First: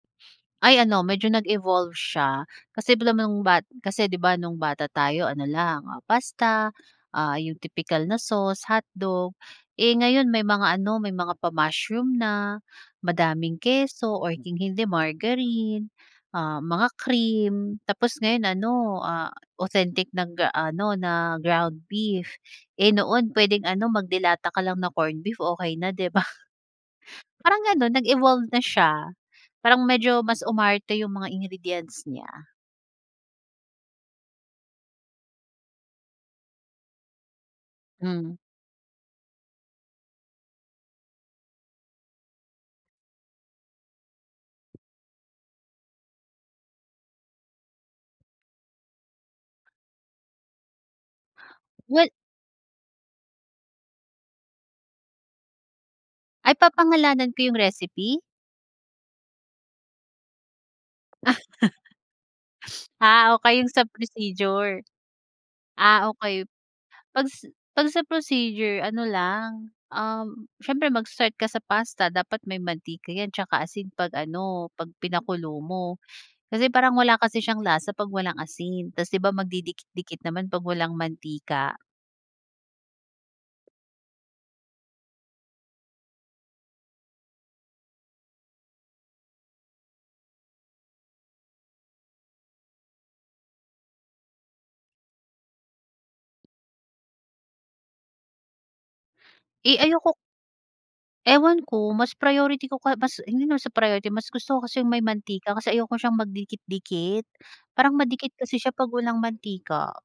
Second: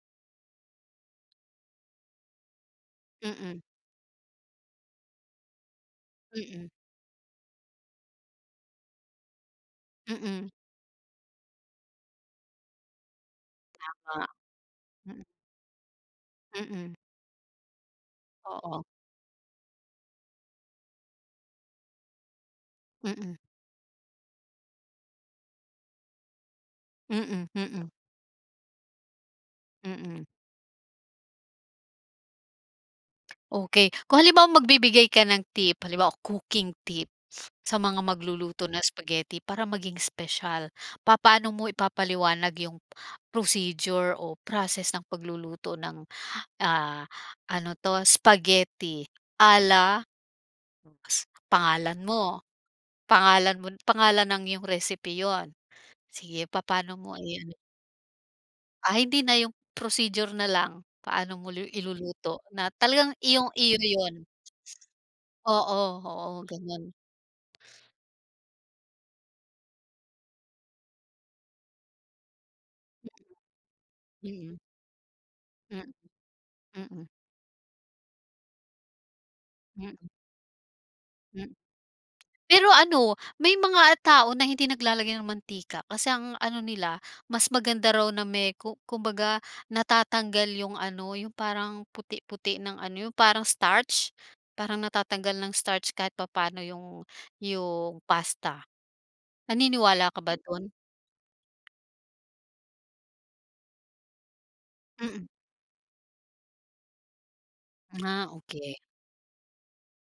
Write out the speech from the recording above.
Ay ano medyo nag-evolve siya, kasi nung Mm. ba kasi 'di ba nung bata tayo ano lang, ah, pasta, Mm. ah, 'yung tipikal na sauce, hotdog. Eh ngayon may Mm. mga ano may mga pa mushroom na, madaming keso, Tama. or kung hindi Mm. margarine, ah, mga Mm. cream. Tapos ngayon Oo. ano, ah, authentic ng gaano na ground beef. Eh noon Mm. puwedeng ano, mag de lata ka lang na corned beef, okey na, 'di ba. Mm, Parang mm. gano'n, nag-evolve na siya. Parang medyo Mm. mas umarte 'yung mga ingredients niya. Okey. Kung halimbawa magbibigay ka ng tip, halimbawa cooking tip, sa mga Hmm. magluluto ng spaghetti para maging espesyal. Papaano mo ipapaliwanag 'yung, procedure o process ng pagluluto ng, ah, ano 'to spaghetti, ala Pangalan Well mo, pangalan mo pangalan ng iyong recipe 'yun. Sige, Ay papaano mo papangalanan ko i-ano. 'yung recipe? Ah, hindi na 'yung, procedure na lang. Paano mo lu iluluto, na talagang Ah okey 'yung iyong-iyo sa na 'yun. procedure. Oo, Ah oo, okey. ganyan. Pag pag sa procedure ano lang, um, siyempre mag-start ka sa pasta, dapat may mantika 'yan 'tsaka asin, pag Mm. ano pag pinakulo Hmm, mo. Kasi parang mm. wala kasi siyang lasa pag walang asin, ta's 'di ba Mm. magdidikit-dikit naman pag walang Hmm. mantika. Pero ano, may mga tao na hindi naglalagay ng mantika, kasi ang ano nila, mas maganda raw na may, ku kumbaga natatanggal 'yung ano, 'yung parang puti-puti ng ano, 'yung parang starch. Parang natatanggal ng starch kahit papano, 'yung 'yung pasta, Eh naniniwala ayoko ka ba dun? Ewan ko, mas priority ko ka mas hindi naman sa priority, mas gusto ko kasi 'yung may Mm. mantika, kasi ayoko siyang magdikit-dikit. Parang Ah, madikit kasi siya okey. pag walang mantika.